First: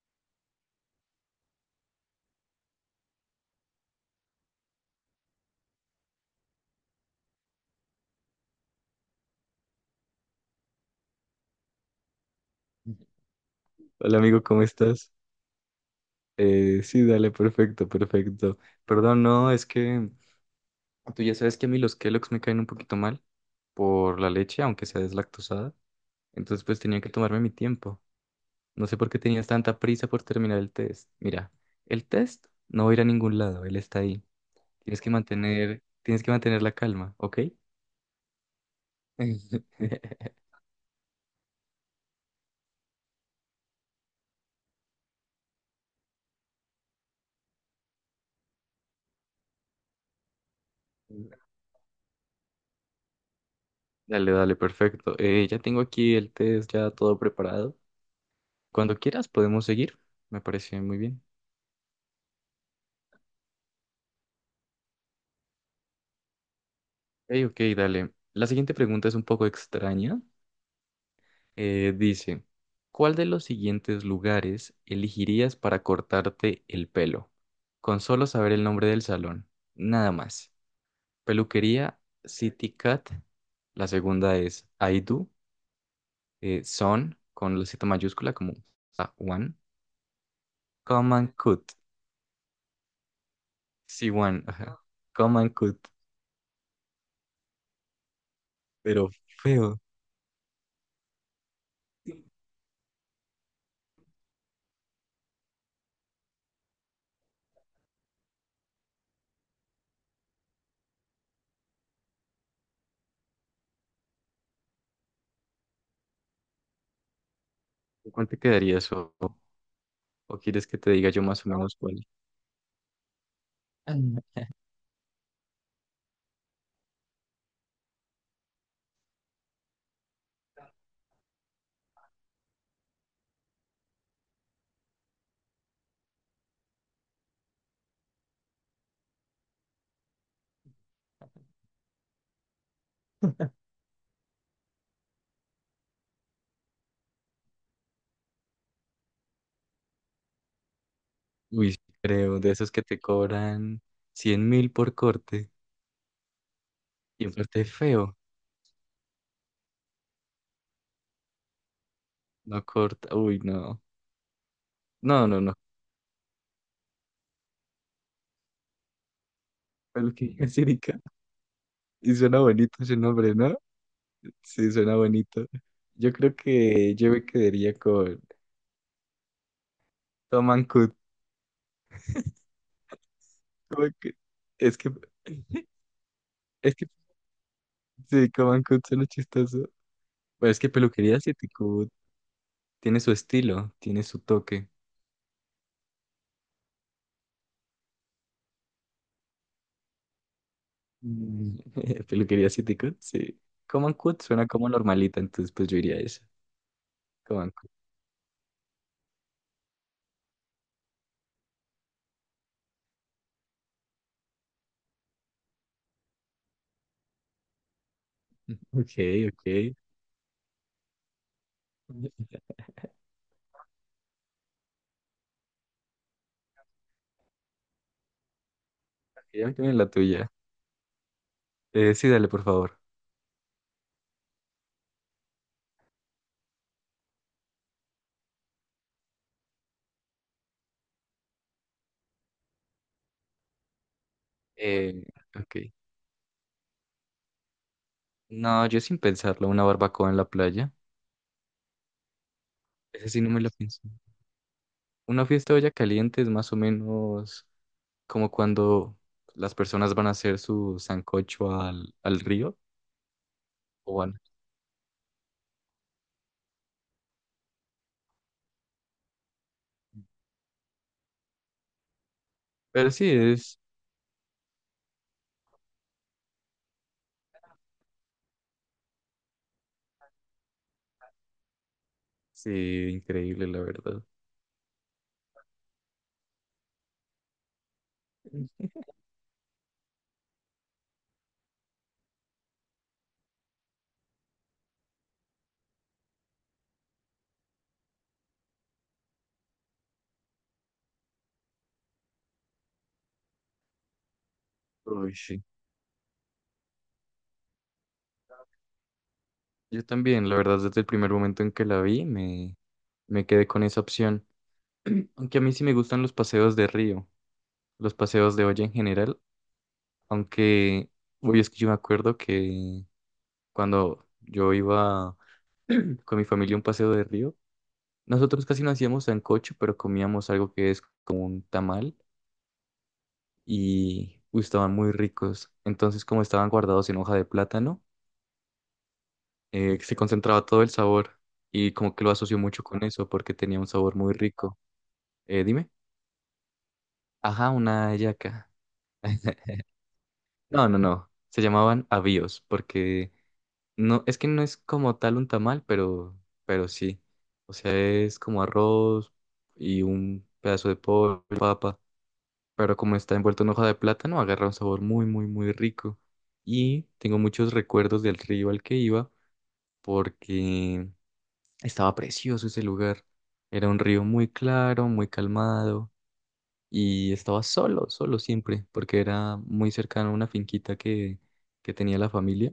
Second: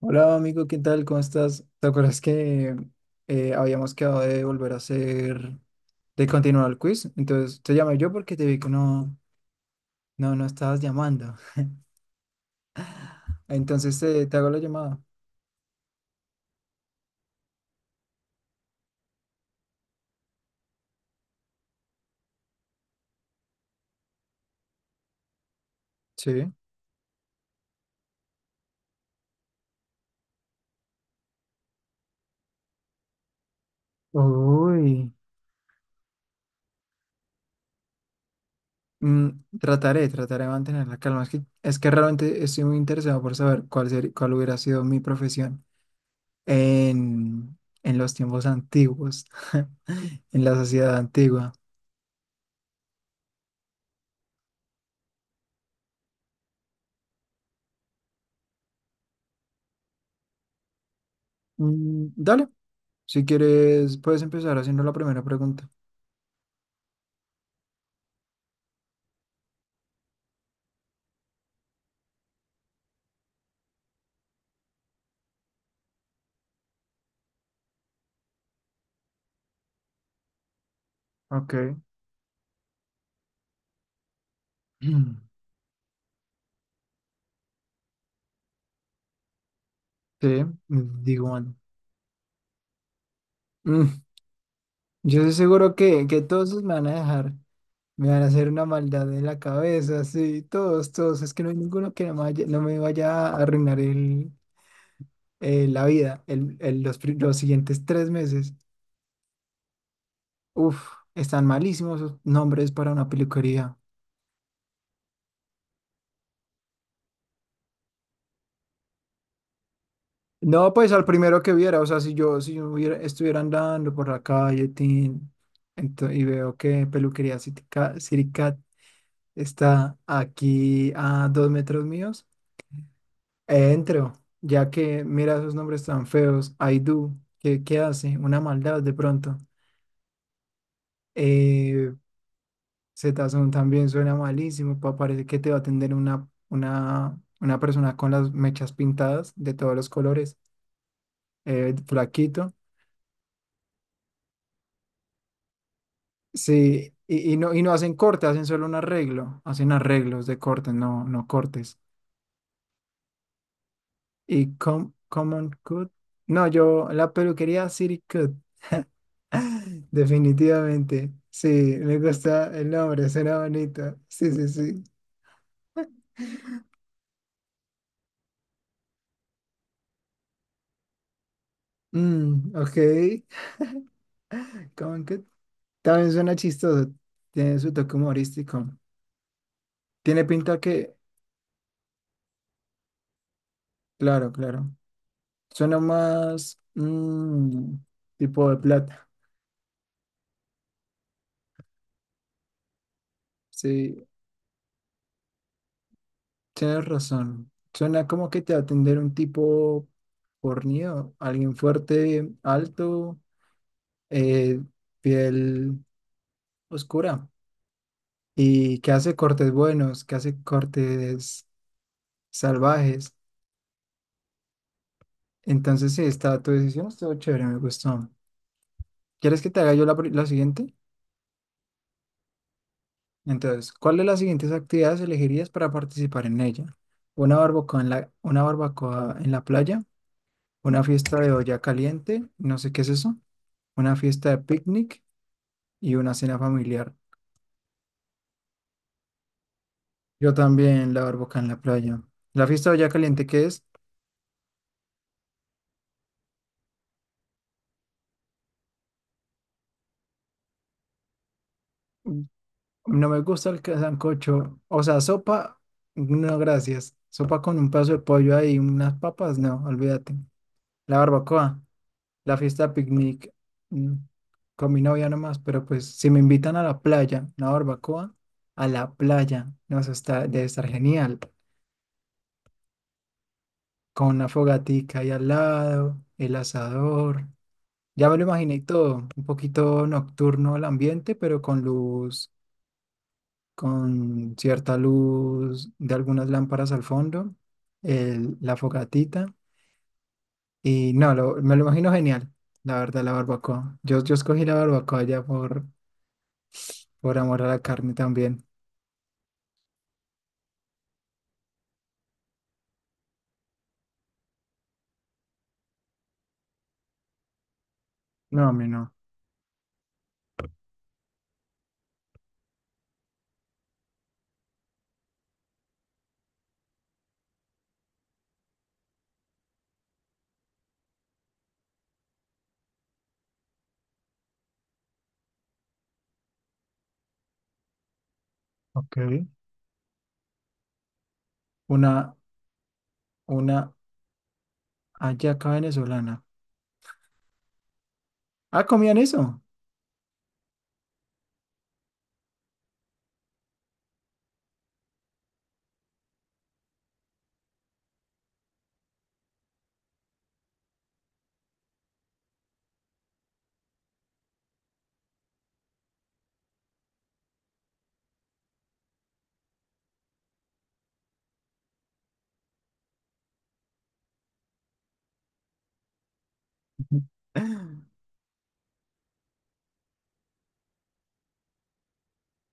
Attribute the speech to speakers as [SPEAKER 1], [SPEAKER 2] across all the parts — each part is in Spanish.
[SPEAKER 1] Hola amigo, ¿qué tal? ¿Cómo estás? ¿Te acuerdas que habíamos quedado de volver a hacer, de continuar el quiz? Entonces te llamé yo porque te vi que no estabas llamando.
[SPEAKER 2] Hola
[SPEAKER 1] Entonces te
[SPEAKER 2] amigo,
[SPEAKER 1] hago la
[SPEAKER 2] ¿cómo
[SPEAKER 1] llamada.
[SPEAKER 2] estás? Sí, dale, perfecto, perfecto. Perdón, no, es que tú ya sabes que a mí los Kellogg's me caen un poquito mal por la leche, aunque sea deslactosada.
[SPEAKER 1] Sí.
[SPEAKER 2] Entonces pues tenía que tomarme mi tiempo. No sé por qué tenías tanta prisa por terminar el test. Mira, el test no va a ir a ningún lado, él está ahí.
[SPEAKER 1] Uy.
[SPEAKER 2] Tienes que mantener la calma, ¿ok?
[SPEAKER 1] Mm, trataré de mantener la calma. Es que realmente estoy muy interesado por saber cuál hubiera sido mi profesión en los tiempos antiguos, en la sociedad antigua.
[SPEAKER 2] Dale, dale, perfecto. Ya tengo aquí el test ya todo preparado. Cuando quieras podemos seguir. Me parece muy bien.
[SPEAKER 1] Mm, dale, si quieres, puedes empezar haciendo la primera pregunta.
[SPEAKER 2] Hey, ok, dale. La siguiente pregunta es un poco extraña. Dice, ¿cuál de los siguientes lugares elegirías para cortarte el pelo? Con solo saber el nombre del salón, nada más.
[SPEAKER 1] Ok.
[SPEAKER 2] Peluquería City Cat. La segunda es
[SPEAKER 1] Mm.
[SPEAKER 2] Aidu, Son con la Z mayúscula como ah, One.
[SPEAKER 1] Sí, mm,
[SPEAKER 2] Come
[SPEAKER 1] digo,
[SPEAKER 2] and
[SPEAKER 1] bueno.
[SPEAKER 2] Cut.
[SPEAKER 1] Mm.
[SPEAKER 2] Sí, One. Ajá.
[SPEAKER 1] Yo estoy
[SPEAKER 2] Come and
[SPEAKER 1] seguro
[SPEAKER 2] Cut.
[SPEAKER 1] que todos me van a dejar, me van a hacer una
[SPEAKER 2] Pero
[SPEAKER 1] maldad en la
[SPEAKER 2] feo.
[SPEAKER 1] cabeza, sí, todos, todos. Es que no hay ninguno que no me no me vaya a arruinar la vida los siguientes 3 meses. Uf, están malísimos esos nombres para una peluquería.
[SPEAKER 2] ¿Cuál te quedaría eso? ¿O quieres
[SPEAKER 1] No,
[SPEAKER 2] que te
[SPEAKER 1] pues al
[SPEAKER 2] diga yo
[SPEAKER 1] primero
[SPEAKER 2] más o
[SPEAKER 1] que
[SPEAKER 2] menos
[SPEAKER 1] viera, o sea,
[SPEAKER 2] cuál?
[SPEAKER 1] si yo estuviera andando por la calle y veo que Peluquería Siricat está aquí a 2 metros míos, entro, ya que mira esos nombres tan feos, Aidú, ¿qué hace? Una maldad de pronto. Eh, Zetazón también suena malísimo, parece que te va a atender una persona con las mechas pintadas de todos los colores,
[SPEAKER 2] Uy, sí creo, de
[SPEAKER 1] flaquito.
[SPEAKER 2] esos que te cobran 100 mil por corte.
[SPEAKER 1] Sí,
[SPEAKER 2] Y un
[SPEAKER 1] y
[SPEAKER 2] corte
[SPEAKER 1] no hacen
[SPEAKER 2] feo.
[SPEAKER 1] corte, hacen solo un arreglo, hacen arreglos de cortes, no, no cortes.
[SPEAKER 2] No corta. Uy, no. No, no,
[SPEAKER 1] Common
[SPEAKER 2] no.
[SPEAKER 1] Cut, no, yo, la peluquería City Cut,
[SPEAKER 2] Peluquería que Sirica.
[SPEAKER 1] definitivamente, sí, me
[SPEAKER 2] Y suena
[SPEAKER 1] gusta el
[SPEAKER 2] bonito ese
[SPEAKER 1] nombre,
[SPEAKER 2] nombre,
[SPEAKER 1] suena
[SPEAKER 2] ¿no?
[SPEAKER 1] bonito, sí, sí,
[SPEAKER 2] Sí,
[SPEAKER 1] sí.
[SPEAKER 2] suena bonito. Yo creo que yo me quedaría con Tom and Cut.
[SPEAKER 1] Mm, ok.
[SPEAKER 2] Tom and Cut. Es que.
[SPEAKER 1] Common Cut, también suena
[SPEAKER 2] Es que.
[SPEAKER 1] chistoso, tiene su toque
[SPEAKER 2] Sí, Tom and
[SPEAKER 1] humorístico,
[SPEAKER 2] Cut suena chistoso.
[SPEAKER 1] tiene
[SPEAKER 2] Pero
[SPEAKER 1] pinta
[SPEAKER 2] es que
[SPEAKER 1] que,
[SPEAKER 2] peluquería City Cut tiene su estilo, tiene su
[SPEAKER 1] claro,
[SPEAKER 2] toque.
[SPEAKER 1] claro, suena más, mm, tipo de plata,
[SPEAKER 2] Mm, Peluquería City Cut, sí. Common
[SPEAKER 1] sí.
[SPEAKER 2] Cut suena como normalita, entonces pues yo iría a eso.
[SPEAKER 1] Tienes razón.
[SPEAKER 2] Con-
[SPEAKER 1] Suena como que te va a atender un tipo fornido, alguien fuerte, alto, eh, piel oscura y que
[SPEAKER 2] Ok,
[SPEAKER 1] hace cortes
[SPEAKER 2] ok.
[SPEAKER 1] buenos, que hace cortes salvajes. Entonces, sí, está tu decisión, estuvo chévere, me gustó. ¿Quieres
[SPEAKER 2] Ya
[SPEAKER 1] que
[SPEAKER 2] me
[SPEAKER 1] te
[SPEAKER 2] tiene
[SPEAKER 1] haga yo
[SPEAKER 2] la
[SPEAKER 1] la
[SPEAKER 2] tuya.
[SPEAKER 1] siguiente?
[SPEAKER 2] Sí, dale, por favor.
[SPEAKER 1] Entonces, ¿cuál de las siguientes actividades elegirías para participar en ella? ¿Una barbacoa una barbacoa en la playa? ¿Una fiesta de olla caliente? No sé qué es eso. Una fiesta de
[SPEAKER 2] Eh,
[SPEAKER 1] picnic
[SPEAKER 2] ok.
[SPEAKER 1] y una cena familiar.
[SPEAKER 2] No, yo sin pensarlo, una barbacoa en la
[SPEAKER 1] Yo
[SPEAKER 2] playa.
[SPEAKER 1] también la barbacoa en la playa. La fiesta de olla
[SPEAKER 2] Ese sí
[SPEAKER 1] caliente,
[SPEAKER 2] no me
[SPEAKER 1] ¿qué
[SPEAKER 2] lo
[SPEAKER 1] es?
[SPEAKER 2] pienso. Una fiesta de olla caliente es más o menos como cuando las personas van a hacer su sancocho al, al río
[SPEAKER 1] No me gusta
[SPEAKER 2] o van.
[SPEAKER 1] sancocho. O sea, sopa, no, gracias. Sopa con un pedazo de pollo ahí, unas papas, no, olvídate. La barbacoa, la fiesta de
[SPEAKER 2] Pero sí
[SPEAKER 1] picnic,
[SPEAKER 2] es,
[SPEAKER 1] mm, con mi novia nomás, pero pues si me invitan a la playa, una barbacoa, a la playa, nos está, debe estar genial.
[SPEAKER 2] sí, increíble, la verdad.
[SPEAKER 1] Con una fogatica ahí al lado, el asador. Ya me lo imaginé y todo, un poquito nocturno el ambiente, pero con luz, con cierta luz de algunas lámparas al fondo, la fogatita. Y no, me lo imagino genial, la verdad, la barbacoa. Yo escogí la barbacoa
[SPEAKER 2] Uy, sí.
[SPEAKER 1] por amor a la carne también.
[SPEAKER 2] Yo también, la verdad, desde el primer momento en que la vi, me quedé con esa opción. Aunque a mí sí me gustan los paseos de río, los paseos de
[SPEAKER 1] No, a
[SPEAKER 2] olla
[SPEAKER 1] mí
[SPEAKER 2] en
[SPEAKER 1] no.
[SPEAKER 2] general, aunque uy es que yo me acuerdo que cuando yo iba con mi familia a un paseo de río, nosotros casi no hacíamos sancocho, pero comíamos algo que es como un tamal y uy, estaban muy ricos. Entonces, como estaban guardados en hoja de plátano,
[SPEAKER 1] Ok.
[SPEAKER 2] se concentraba todo el sabor y como que lo
[SPEAKER 1] Una,
[SPEAKER 2] asocio mucho con eso porque tenía un
[SPEAKER 1] una
[SPEAKER 2] sabor muy rico.
[SPEAKER 1] hallaca
[SPEAKER 2] Dime.
[SPEAKER 1] venezolana.
[SPEAKER 2] Ajá, una hallaca.
[SPEAKER 1] Ah, ¿comían eso?
[SPEAKER 2] No, no, no. Se llamaban avíos porque no, es que no es como tal un tamal, pero sí. O sea, es como arroz y un pedazo de pollo, papa. Pero como está envuelto en hoja de plátano, agarra un sabor muy, muy, muy rico. Y tengo muchos recuerdos del río al que iba porque estaba precioso ese lugar. Era un río muy claro, muy calmado y estaba solo, solo siempre, porque era muy cercano a una finquita que tenía la familia.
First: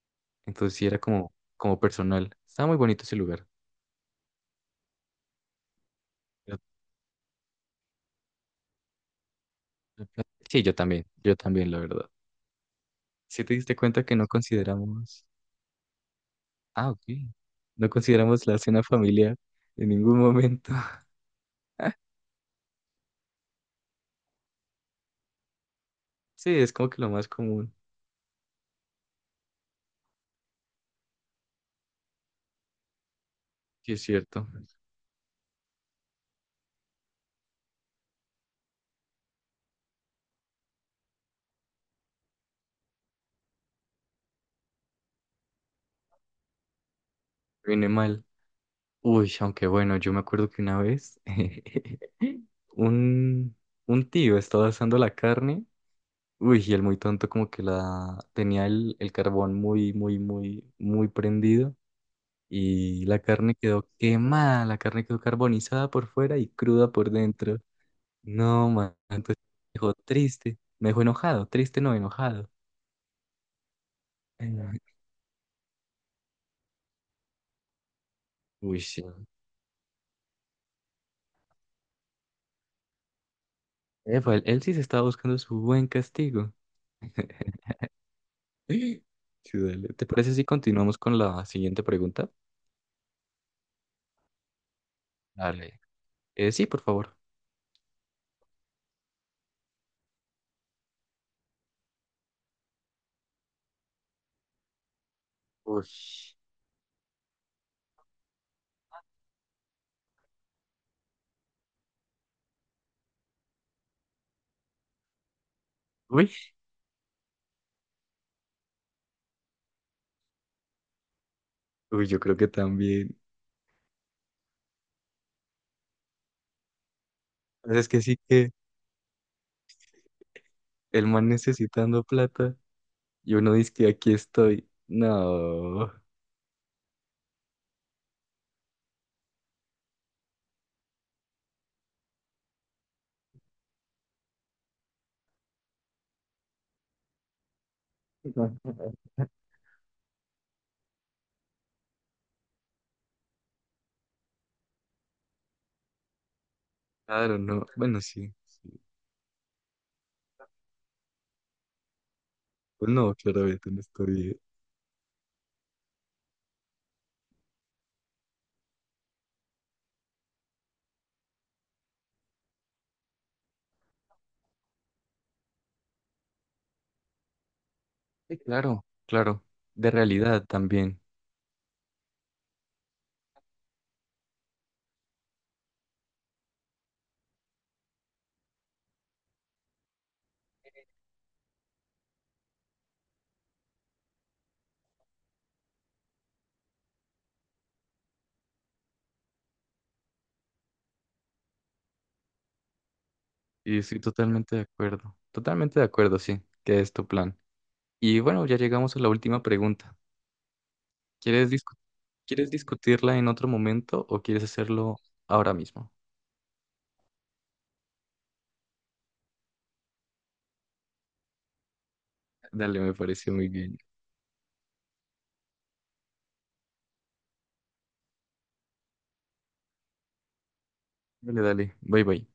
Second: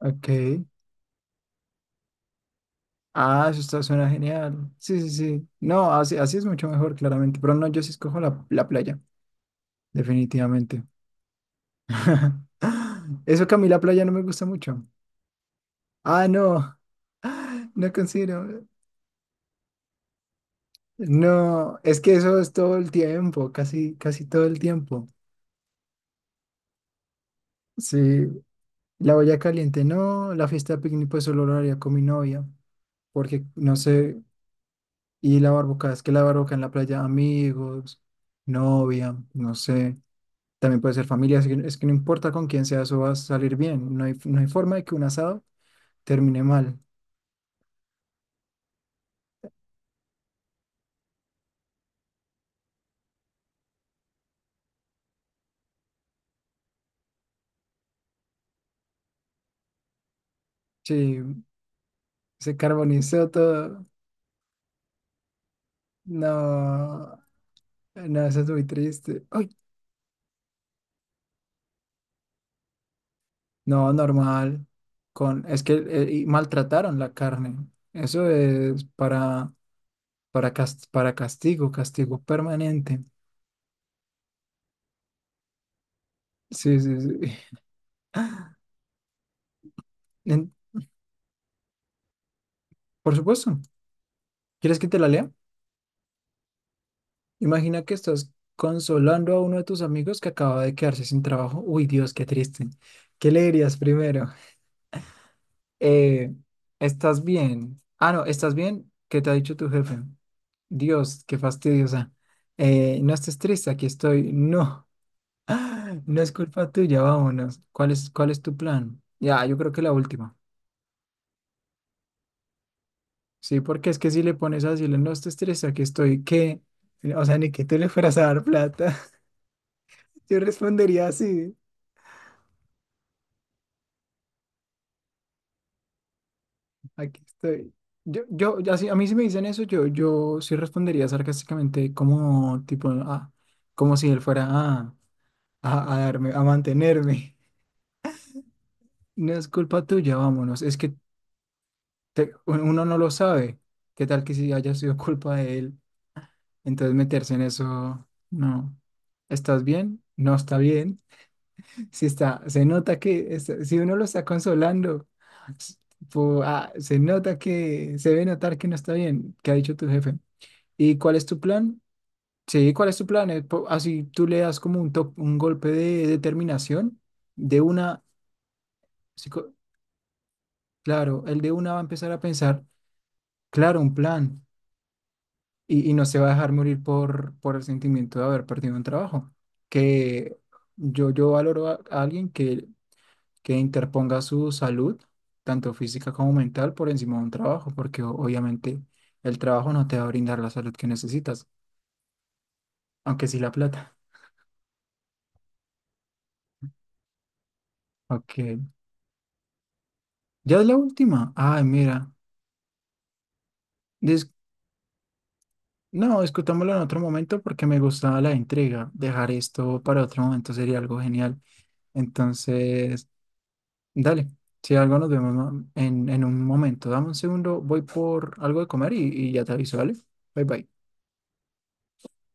[SPEAKER 1] Ok.
[SPEAKER 2] Entonces sí era como, como personal. Estaba muy bonito ese lugar.
[SPEAKER 1] Ah, eso está, suena genial. Sí, sí, sí. No, así, así es
[SPEAKER 2] Yo-
[SPEAKER 1] mucho mejor, claramente. Pero no, yo sí escojo la playa,
[SPEAKER 2] yo- Sí,
[SPEAKER 1] definitivamente.
[SPEAKER 2] yo también, la verdad. Si
[SPEAKER 1] Eso que
[SPEAKER 2] te
[SPEAKER 1] a mí
[SPEAKER 2] diste
[SPEAKER 1] la playa
[SPEAKER 2] cuenta
[SPEAKER 1] no
[SPEAKER 2] que
[SPEAKER 1] me
[SPEAKER 2] no
[SPEAKER 1] gusta mucho.
[SPEAKER 2] consideramos,
[SPEAKER 1] Ah, no,
[SPEAKER 2] ah, ok, no
[SPEAKER 1] no
[SPEAKER 2] consideramos la
[SPEAKER 1] considero.
[SPEAKER 2] cena familiar en ningún momento.
[SPEAKER 1] No, es que eso es todo el tiempo, casi, casi todo el tiempo.
[SPEAKER 2] Sí, es como que lo más común.
[SPEAKER 1] Sí, la olla caliente no, la fiesta de picnic pues solo lo haría con mi novia, porque no
[SPEAKER 2] Sí, es
[SPEAKER 1] sé,
[SPEAKER 2] cierto.
[SPEAKER 1] y la barbacoa, es que la barbacoa en la playa, amigos, novia, no sé. También puede ser familia, así que- es que no importa con quién sea, eso va a salir bien. No hay forma de que un asado termine mal.
[SPEAKER 2] Viene mal. Uy, aunque bueno, yo me acuerdo que una vez un, un tío estaba asando la carne. Uy, y el muy tonto como que la tenía el carbón muy, muy, muy, muy
[SPEAKER 1] Sí,
[SPEAKER 2] prendido.
[SPEAKER 1] se
[SPEAKER 2] Y la
[SPEAKER 1] carbonizó
[SPEAKER 2] carne
[SPEAKER 1] todo.
[SPEAKER 2] quedó quemada, la carne quedó carbonizada por fuera y cruda por
[SPEAKER 1] No,
[SPEAKER 2] dentro.
[SPEAKER 1] no, eso es muy
[SPEAKER 2] No, man,
[SPEAKER 1] triste.
[SPEAKER 2] entonces
[SPEAKER 1] Ay,
[SPEAKER 2] me dejó triste, me dejó enojado, triste no, enojado.
[SPEAKER 1] no,
[SPEAKER 2] Ay, no.
[SPEAKER 1] normal. Con, es que y maltrataron la carne. Eso
[SPEAKER 2] Uy,
[SPEAKER 1] es
[SPEAKER 2] sí.
[SPEAKER 1] para castigo, castigo permanente.
[SPEAKER 2] Epa, él sí se estaba buscando su buen castigo.
[SPEAKER 1] Sí, sí, sí.
[SPEAKER 2] Sí, dale. ¿Te parece si
[SPEAKER 1] En-
[SPEAKER 2] continuamos con la siguiente pregunta?
[SPEAKER 1] por supuesto. ¿Quieres que te la lea?
[SPEAKER 2] Dale. Sí, por favor.
[SPEAKER 1] Imagina que estás consolando a uno de tus amigos que acaba de quedarse sin trabajo. Uy, Dios, qué triste. ¿Qué le dirías primero?
[SPEAKER 2] Uy.
[SPEAKER 1] Eh, ¿Estás bien? Ah, no, ¿estás bien? ¿Qué te ha dicho tu jefe? Dios, qué fastidiosa. No estés triste, aquí estoy. No, no
[SPEAKER 2] Uy,
[SPEAKER 1] es culpa tuya, vámonos. ¿Cuál es tu plan? Ya, yo creo que la última.
[SPEAKER 2] uy, yo creo que también.
[SPEAKER 1] Sí, porque es que si le pones a decirle, no estés triste, aquí estoy, ¿qué? O sea, ni que
[SPEAKER 2] Pues
[SPEAKER 1] tú le
[SPEAKER 2] es que sí
[SPEAKER 1] fueras a dar
[SPEAKER 2] que
[SPEAKER 1] plata. Yo
[SPEAKER 2] el
[SPEAKER 1] respondería
[SPEAKER 2] man
[SPEAKER 1] así.
[SPEAKER 2] necesitando plata y uno dice que aquí estoy. No.
[SPEAKER 1] Aquí estoy. Yo, así, a mí si me dicen eso, yo sí respondería sarcásticamente como tipo, ah, como si él fuera a darme, a mantenerme. No es culpa tuya, vámonos. Es que uno no lo sabe. ¿Qué tal que si haya sido culpa de él? Entonces meterse
[SPEAKER 2] Claro,
[SPEAKER 1] en
[SPEAKER 2] no. Bueno,
[SPEAKER 1] eso,
[SPEAKER 2] sí, sí.
[SPEAKER 1] no. ¿Estás bien? No está bien. Si está, se
[SPEAKER 2] Pues
[SPEAKER 1] nota
[SPEAKER 2] no,
[SPEAKER 1] que,
[SPEAKER 2] claramente
[SPEAKER 1] si
[SPEAKER 2] no
[SPEAKER 1] uno lo está
[SPEAKER 2] estoy.
[SPEAKER 1] consolando, tipo, ah, se nota que, se debe notar que no está bien. ¿Qué ha dicho tu jefe? ¿Y cuál es tu plan? Sí, ¿cuál es tu plan? Así tú le das como un golpe de determinación. De una,
[SPEAKER 2] Sí, claro, claro.
[SPEAKER 1] psico-
[SPEAKER 2] De realidad también.
[SPEAKER 1] claro, el de una va a empezar a pensar, claro, un plan. Y no se va a dejar morir por el sentimiento de haber perdido un trabajo. Que yo valoro a alguien que interponga su salud, tanto física como mental, por encima de un trabajo, porque obviamente el trabajo no te va a brindar la salud que necesitas, aunque sí la
[SPEAKER 2] Y
[SPEAKER 1] plata.
[SPEAKER 2] estoy totalmente de acuerdo. Totalmente de acuerdo, sí, que es tu plan. Y
[SPEAKER 1] Ok.
[SPEAKER 2] bueno, ya llegamos a la última pregunta.
[SPEAKER 1] ¿Ya es la última?
[SPEAKER 2] ¿Quieres
[SPEAKER 1] Ay,
[SPEAKER 2] discu-
[SPEAKER 1] mira.
[SPEAKER 2] ¿Quieres discutirla en otro momento o
[SPEAKER 1] dis-
[SPEAKER 2] quieres hacerlo ahora mismo?
[SPEAKER 1] no, discutámoslo en otro momento porque me gustaba la intriga. Dejar esto para otro momento sería algo genial.
[SPEAKER 2] Dale, me
[SPEAKER 1] Entonces,
[SPEAKER 2] pareció muy bien.
[SPEAKER 1] dale. Si algo nos vemos en un momento. Dame un segundo, voy por algo de comer y ya te aviso, ¿vale? Bye bye.
[SPEAKER 2] Dale, dale. Bye, bye.